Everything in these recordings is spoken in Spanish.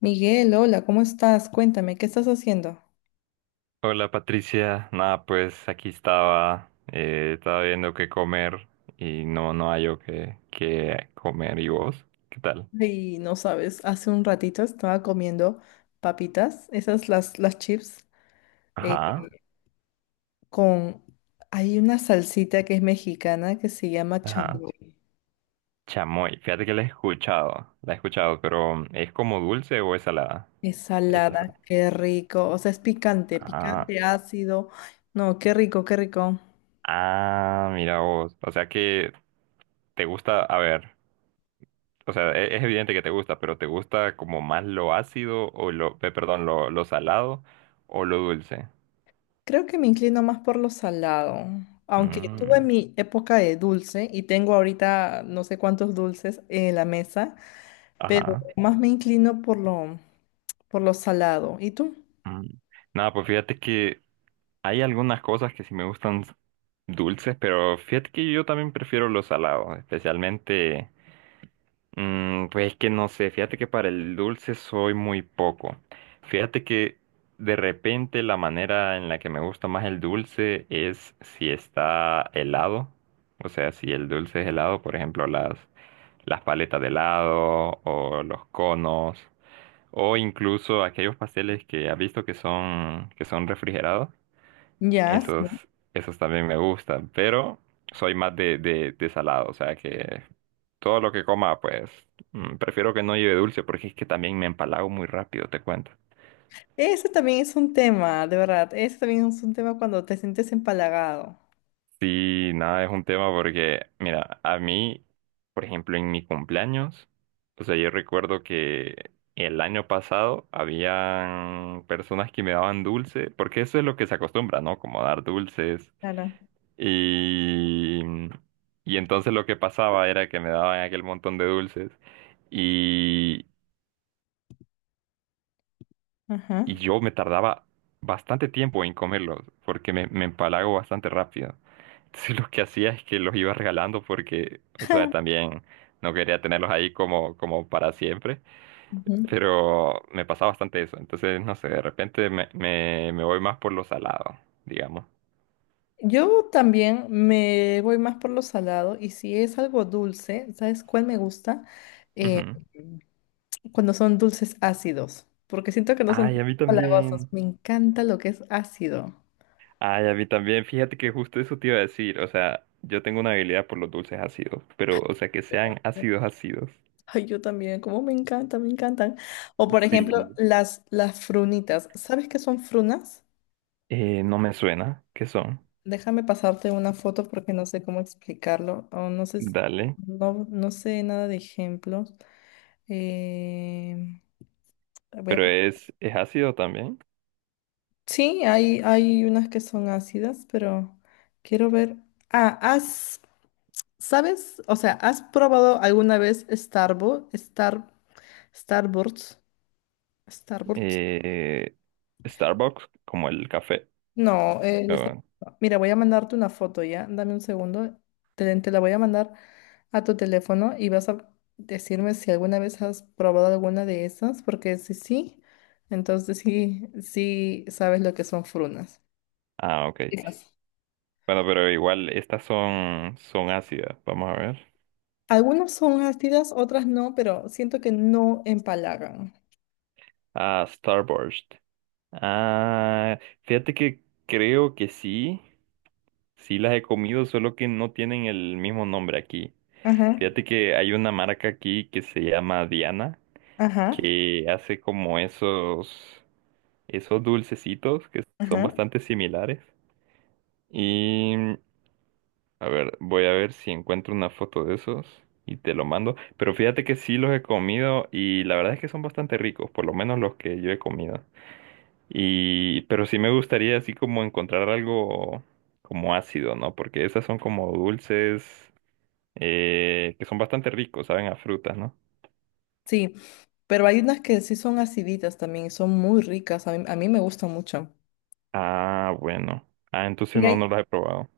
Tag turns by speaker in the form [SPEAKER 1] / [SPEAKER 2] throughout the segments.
[SPEAKER 1] Miguel, hola, ¿cómo estás? Cuéntame, ¿qué estás haciendo?
[SPEAKER 2] Hola Patricia, nada pues aquí estaba, estaba viendo qué comer y no hallo qué comer y vos, ¿qué tal?
[SPEAKER 1] Y no sabes, hace un ratito estaba comiendo papitas, esas las chips, eh,
[SPEAKER 2] Ajá,
[SPEAKER 1] con... Hay una salsita que es mexicana que se llama
[SPEAKER 2] ajá,
[SPEAKER 1] chamoy.
[SPEAKER 2] chamoy, fíjate que la he escuchado, pero ¿es como dulce o es salada?
[SPEAKER 1] Es
[SPEAKER 2] Es salada.
[SPEAKER 1] salada, qué rico. O sea, es picante,
[SPEAKER 2] Ah,
[SPEAKER 1] picante, ácido. No, qué rico, qué rico.
[SPEAKER 2] ah, mira vos, o sea que te gusta, a ver, o sea, es, evidente que te gusta, pero ¿te gusta como más lo ácido o perdón, lo salado o lo dulce?
[SPEAKER 1] Creo que me inclino más por lo salado. Aunque tuve
[SPEAKER 2] Mm,
[SPEAKER 1] mi época de dulce y tengo ahorita no sé cuántos dulces en la mesa. Pero
[SPEAKER 2] ajá.
[SPEAKER 1] más me inclino por lo salado. ¿Y tú?
[SPEAKER 2] Mm. Nada, pues fíjate que hay algunas cosas que sí me gustan dulces, pero fíjate que yo también prefiero los salados, especialmente, pues es que no sé, fíjate que para el dulce soy muy poco. Fíjate que de repente la manera en la que me gusta más el dulce es si está helado, o sea, si el dulce es helado, por ejemplo, las paletas de helado o los conos. O incluso aquellos pasteles que ha visto que son, refrigerados,
[SPEAKER 1] Ya,
[SPEAKER 2] esos,
[SPEAKER 1] sí.
[SPEAKER 2] esos también me gustan, pero soy más de salado, o sea que todo lo que coma, pues prefiero que no lleve dulce porque es que también me empalago muy rápido, te cuento.
[SPEAKER 1] Ese también es un tema, de verdad. Ese también es un tema cuando te sientes empalagado.
[SPEAKER 2] Sí, nada, es un tema porque, mira, a mí, por ejemplo, en mi cumpleaños, o sea, yo recuerdo que el año pasado habían personas que me daban dulce, porque eso es lo que se acostumbra, ¿no? Como dar dulces.
[SPEAKER 1] Claro.
[SPEAKER 2] Y, y entonces lo que pasaba era que me daban aquel montón de dulces y, y
[SPEAKER 1] Ajá.
[SPEAKER 2] yo me tardaba bastante tiempo en comerlos porque me empalago bastante rápido. Entonces lo que hacía es que los iba regalando porque, o sea, también no quería tenerlos ahí como para siempre,
[SPEAKER 1] Ujú.
[SPEAKER 2] pero me pasaba bastante eso. Entonces, no sé, de repente me voy más por lo salado, digamos.
[SPEAKER 1] Yo también me voy más por lo salado y si es algo dulce, ¿sabes cuál me gusta?
[SPEAKER 2] Ujú.
[SPEAKER 1] Mm. Cuando son dulces ácidos, porque siento que no son
[SPEAKER 2] Ay,
[SPEAKER 1] tan
[SPEAKER 2] a mí
[SPEAKER 1] empalagosos.
[SPEAKER 2] también.
[SPEAKER 1] Me encanta lo que es ácido.
[SPEAKER 2] Ay, a mí también, fíjate que justo eso te iba a decir, o sea, yo tengo una habilidad por los dulces ácidos, pero, o sea, que sean ácidos ácidos.
[SPEAKER 1] Ay, yo también, como me encanta, me encantan. O por ejemplo,
[SPEAKER 2] Sí.
[SPEAKER 1] las frunitas. ¿Sabes qué son frunas?
[SPEAKER 2] No me suena, ¿qué son?
[SPEAKER 1] Déjame pasarte una foto porque no sé cómo explicarlo. O no sé,
[SPEAKER 2] Dale,
[SPEAKER 1] no, no sé nada de ejemplos. Eh, voy a
[SPEAKER 2] pero
[SPEAKER 1] pon-
[SPEAKER 2] es ácido también.
[SPEAKER 1] Sí, hay unas que son ácidas, pero quiero ver. Ah, ¿sabes? O sea, ¿has probado alguna vez Starburst? Starburst.
[SPEAKER 2] Eh, Starbucks, como el café.
[SPEAKER 1] No,
[SPEAKER 2] Oh,
[SPEAKER 1] mira, voy a mandarte una foto ya. Dame un segundo. Te la voy a mandar a tu teléfono y vas a decirme si alguna vez has probado alguna de esas, porque si sí, entonces sí, sí sabes lo que son frunas.
[SPEAKER 2] ah, ok.
[SPEAKER 1] Fijas.
[SPEAKER 2] Bueno, pero igual, estas son, ácidas, vamos a ver.
[SPEAKER 1] Algunas son ácidas, otras no, pero siento que no empalagan.
[SPEAKER 2] Ah, Starburst. Ah, fíjate que creo que sí. Sí las he comido, solo que no tienen el mismo nombre aquí.
[SPEAKER 1] Ajá,
[SPEAKER 2] Fíjate que hay una marca aquí que se llama Diana,
[SPEAKER 1] ajá,
[SPEAKER 2] que hace como esos dulcecitos que son
[SPEAKER 1] ajá.
[SPEAKER 2] bastante similares. Y a ver, voy a ver si encuentro una foto de esos y te lo mando. Pero fíjate que sí los he comido y la verdad es que son bastante ricos, por lo menos los que yo he comido. Y, pero sí me gustaría así como encontrar algo como ácido, ¿no? Porque esas son como dulces que son bastante ricos, saben a frutas, ¿no?
[SPEAKER 1] Sí, pero hay unas que sí son aciditas también y son muy ricas. A mí me gustan mucho.
[SPEAKER 2] Ah, bueno. Ah, entonces
[SPEAKER 1] Y
[SPEAKER 2] no,
[SPEAKER 1] hay
[SPEAKER 2] no los he probado.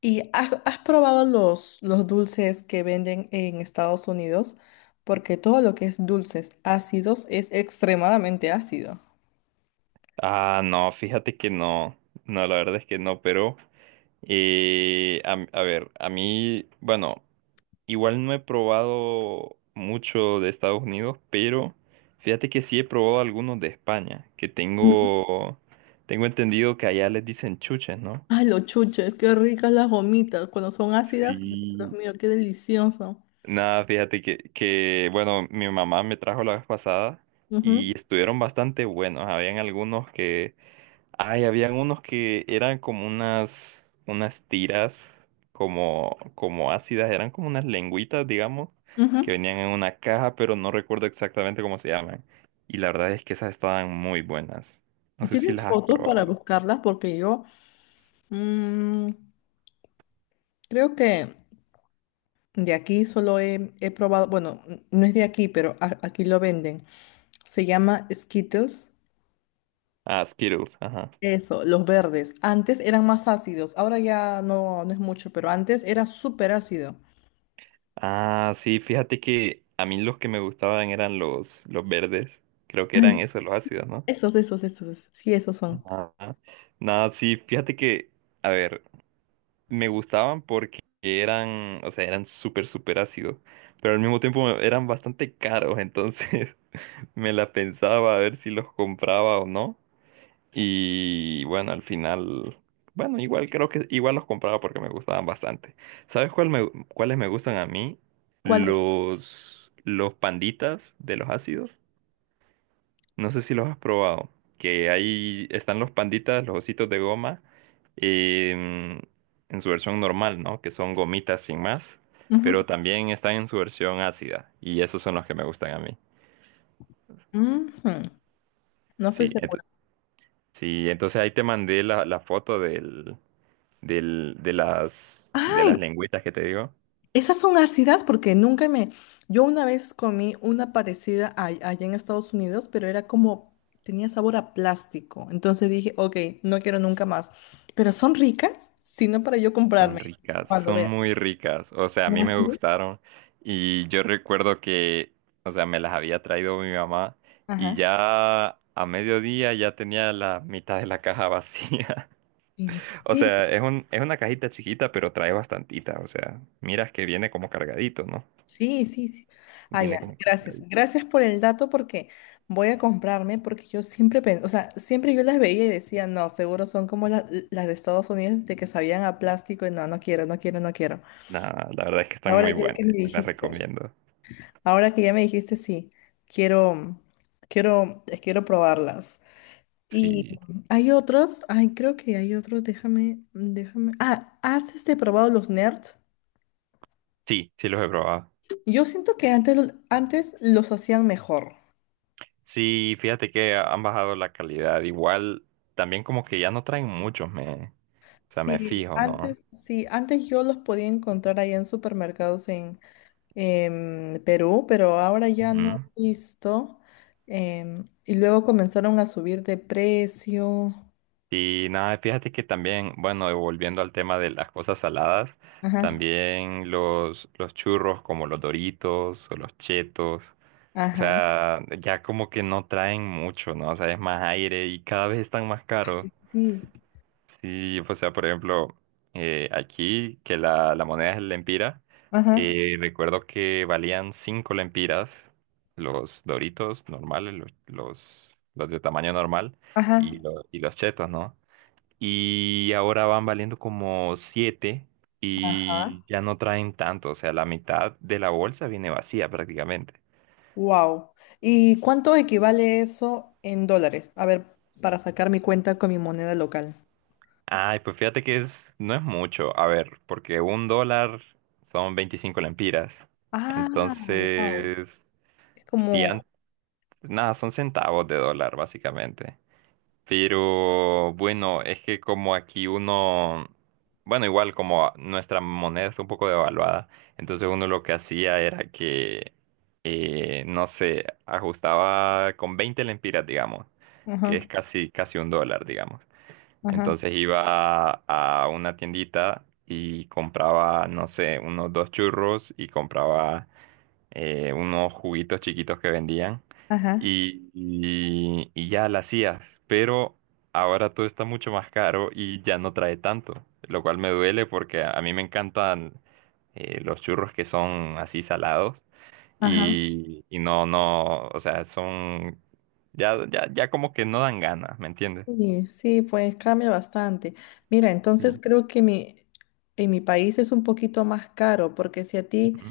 [SPEAKER 1] ¿Y has probado los dulces que venden en Estados Unidos? Porque todo lo que es dulces ácidos es extremadamente ácido.
[SPEAKER 2] Ah, no, fíjate que no. No, la verdad es que no, pero a ver, a mí, bueno, igual no he probado mucho de Estados Unidos, pero fíjate que sí he probado algunos de España, que
[SPEAKER 1] Ujú.
[SPEAKER 2] tengo entendido que allá les dicen chuches, ¿no?
[SPEAKER 1] Ay, los chuches, qué ricas las gomitas. Cuando son ácidas, Dios
[SPEAKER 2] Sí,
[SPEAKER 1] mío, qué delicioso.
[SPEAKER 2] nada, fíjate que, bueno, mi mamá me trajo la vez pasada
[SPEAKER 1] Ujú,
[SPEAKER 2] y estuvieron bastante buenos. Habían algunos que, ay, habían unos que eran como unas tiras, como ácidas, eran como unas lengüitas, digamos, que
[SPEAKER 1] ujú.
[SPEAKER 2] venían en una caja, pero no recuerdo exactamente cómo se llaman. Y la verdad es que esas estaban muy buenas. No sé si
[SPEAKER 1] ¿Tienes
[SPEAKER 2] las has
[SPEAKER 1] fotos para
[SPEAKER 2] probado.
[SPEAKER 1] buscarlas? Porque yo mm, creo que de aquí solo he probado, bueno, no es de aquí, pero aquí lo venden. Se llama Skittles.
[SPEAKER 2] Ah, Skittles, ajá.
[SPEAKER 1] Eso, los verdes. Antes eran más ácidos, ahora ya no, no es mucho, pero antes era súper ácido.
[SPEAKER 2] Ah, sí, fíjate que a mí los que me gustaban eran los verdes. Creo que
[SPEAKER 1] Ay,
[SPEAKER 2] eran esos, los ácidos, ¿no?
[SPEAKER 1] esos, esos, esos, esos. Sí, esos son.
[SPEAKER 2] Ajá. Nada, sí, fíjate que, a ver, me gustaban porque eran, o sea, eran súper, súper ácidos, pero al mismo tiempo eran bastante caros, entonces me la pensaba a ver si los compraba o no. Y bueno, al final, bueno, igual creo que igual los compraba porque me gustaban bastante. ¿Sabes cuáles me gustan a mí?
[SPEAKER 1] ¿Cuáles?
[SPEAKER 2] Los panditas de los ácidos. No sé si los has probado. Que ahí están los panditas, los ositos de goma, em, en su versión normal, ¿no? Que son gomitas sin más.
[SPEAKER 1] Ujú,
[SPEAKER 2] Pero también están en su versión ácida. Y esos son los que me gustan a mí.
[SPEAKER 1] ujú. No estoy
[SPEAKER 2] Sí,
[SPEAKER 1] segura.
[SPEAKER 2] sí, entonces ahí te mandé la foto de
[SPEAKER 1] Ay,
[SPEAKER 2] las lengüitas que te digo,
[SPEAKER 1] esas son ácidas porque nunca me. Yo una vez comí una parecida allá en Estados Unidos, pero era como. Tenía sabor a plástico. Entonces dije, ok, no quiero nunca más. Pero son ricas, sino para yo
[SPEAKER 2] son
[SPEAKER 1] comprarme
[SPEAKER 2] ricas,
[SPEAKER 1] cuando
[SPEAKER 2] son
[SPEAKER 1] vea.
[SPEAKER 2] muy ricas. O sea, a mí me
[SPEAKER 1] ¿Ácidas?
[SPEAKER 2] gustaron y yo recuerdo que, o sea, me las había traído mi mamá y
[SPEAKER 1] Ajá.
[SPEAKER 2] ya a mediodía ya tenía la mitad de la caja vacía.
[SPEAKER 1] ¿En
[SPEAKER 2] O sea,
[SPEAKER 1] serio?
[SPEAKER 2] es una cajita chiquita, pero trae bastantita. O sea, miras que viene como cargadito, ¿no?
[SPEAKER 1] Sí, sí, sí. Ah,
[SPEAKER 2] Viene
[SPEAKER 1] ya,
[SPEAKER 2] como
[SPEAKER 1] gracias.
[SPEAKER 2] cargadito.
[SPEAKER 1] Gracias por el dato porque voy a comprarme porque yo siempre pensé, o sea, siempre yo las veía y decía, no, seguro son como las de Estados Unidos de que sabían a plástico y no, no quiero, no quiero, no quiero.
[SPEAKER 2] Nah, la verdad es que están
[SPEAKER 1] Ahora
[SPEAKER 2] muy
[SPEAKER 1] ya que me
[SPEAKER 2] buenas, te las
[SPEAKER 1] dijiste,
[SPEAKER 2] recomiendo.
[SPEAKER 1] ahora que ya me dijiste, sí, quiero, quiero probarlas. Y
[SPEAKER 2] Sí,
[SPEAKER 1] hay otros, ay, creo que hay otros, déjame. Ah, ¿has probado los nerds?
[SPEAKER 2] sí, sí los he probado.
[SPEAKER 1] Yo siento que antes los hacían mejor.
[SPEAKER 2] Sí, fíjate que han bajado la calidad. Igual, también como que ya no traen muchos, o sea, me fijo, ¿no?
[SPEAKER 1] Sí, antes yo los podía encontrar ahí en supermercados en Perú, pero ahora ya no
[SPEAKER 2] Ujú.
[SPEAKER 1] he visto. Y luego comenzaron a subir de precio.
[SPEAKER 2] Y nada, fíjate que también, bueno, y volviendo al tema de las cosas saladas,
[SPEAKER 1] Ajá,
[SPEAKER 2] también los churros como los Doritos o los Chetos, o
[SPEAKER 1] ajá,
[SPEAKER 2] sea, ya como que no traen mucho, ¿no? O sea, es más aire y cada vez están más caros.
[SPEAKER 1] sí,
[SPEAKER 2] Sí, o sea, por ejemplo, aquí que la moneda es el lempira,
[SPEAKER 1] ajá,
[SPEAKER 2] recuerdo que valían 5 lempiras los Doritos normales, los de tamaño normal y,
[SPEAKER 1] ajá,
[SPEAKER 2] los chetos, ¿no? Y ahora van valiendo como 7
[SPEAKER 1] ajá.
[SPEAKER 2] y ya no traen tanto, o sea, la mitad de la bolsa viene vacía prácticamente.
[SPEAKER 1] Wow. ¿Y cuánto equivale eso en dólares? A ver, para sacar mi cuenta con mi moneda local.
[SPEAKER 2] Ay, pues fíjate que no es mucho. A ver, porque un dólar son 25 lempiras.
[SPEAKER 1] Ah, wow.
[SPEAKER 2] Entonces,
[SPEAKER 1] Es
[SPEAKER 2] si
[SPEAKER 1] como,
[SPEAKER 2] nada, son centavos de dólar, básicamente. Pero bueno, es que como aquí uno, bueno, igual como nuestra moneda está un poco devaluada, entonces uno lo que hacía era que, no sé, ajustaba con 20 lempiras, digamos, que
[SPEAKER 1] ajá,
[SPEAKER 2] es casi, casi un dólar, digamos.
[SPEAKER 1] ajá,
[SPEAKER 2] Entonces iba a una tiendita y compraba, no sé, unos dos churros y compraba unos juguitos chiquitos que vendían
[SPEAKER 1] ajá,
[SPEAKER 2] y ya la hacía. Pero ahora todo está mucho más caro y ya no trae tanto, lo cual me duele porque a mí me encantan los churros que son así salados
[SPEAKER 1] ajá.
[SPEAKER 2] y no, o sea, ya, ya, ya como que no dan ganas, ¿me entiendes?
[SPEAKER 1] Sí, sí, pues cambia bastante. Mira, entonces
[SPEAKER 2] Sí.
[SPEAKER 1] creo que en mi país es un poquito más caro, porque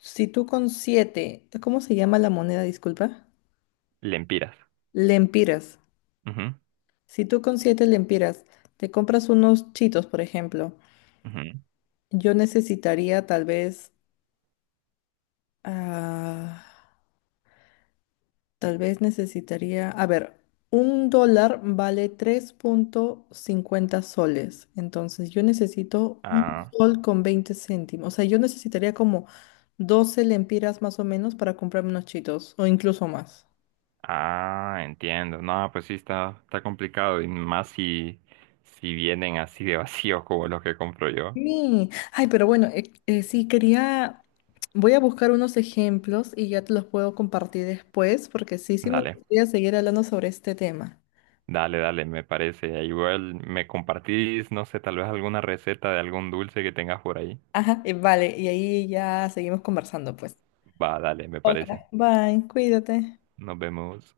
[SPEAKER 1] si tú con siete, ¿cómo se llama la moneda? Disculpa.
[SPEAKER 2] Lempiras.
[SPEAKER 1] Lempiras.
[SPEAKER 2] Ujú,
[SPEAKER 1] Si tú con 7 lempiras te compras unos chitos, por ejemplo,
[SPEAKER 2] ujú.
[SPEAKER 1] yo necesitaría tal vez ah, Tal vez necesitaría, a ver, 1 dólar vale 3.50 soles, entonces yo necesito un
[SPEAKER 2] Ah,
[SPEAKER 1] sol con 20 céntimos, o sea, yo necesitaría como 12 lempiras más o menos para comprarme unos chitos, o incluso más.
[SPEAKER 2] ah, entiendo. No, pues sí, está complicado. Y más si vienen así de vacíos como los que compro yo.
[SPEAKER 1] Sí, ay, pero bueno, sí, quería, voy a buscar unos ejemplos y ya te los puedo compartir después, porque sí, sí me
[SPEAKER 2] Dale,
[SPEAKER 1] gustaría seguir hablando sobre este tema.
[SPEAKER 2] dale, dale, me parece. Igual me compartís, no sé, tal vez alguna receta de algún dulce que tengas por ahí.
[SPEAKER 1] Ajá, vale, y ahí ya seguimos conversando, pues.
[SPEAKER 2] Va, dale, me
[SPEAKER 1] Ok,
[SPEAKER 2] parece.
[SPEAKER 1] bye, cuídate.
[SPEAKER 2] Nos vemos.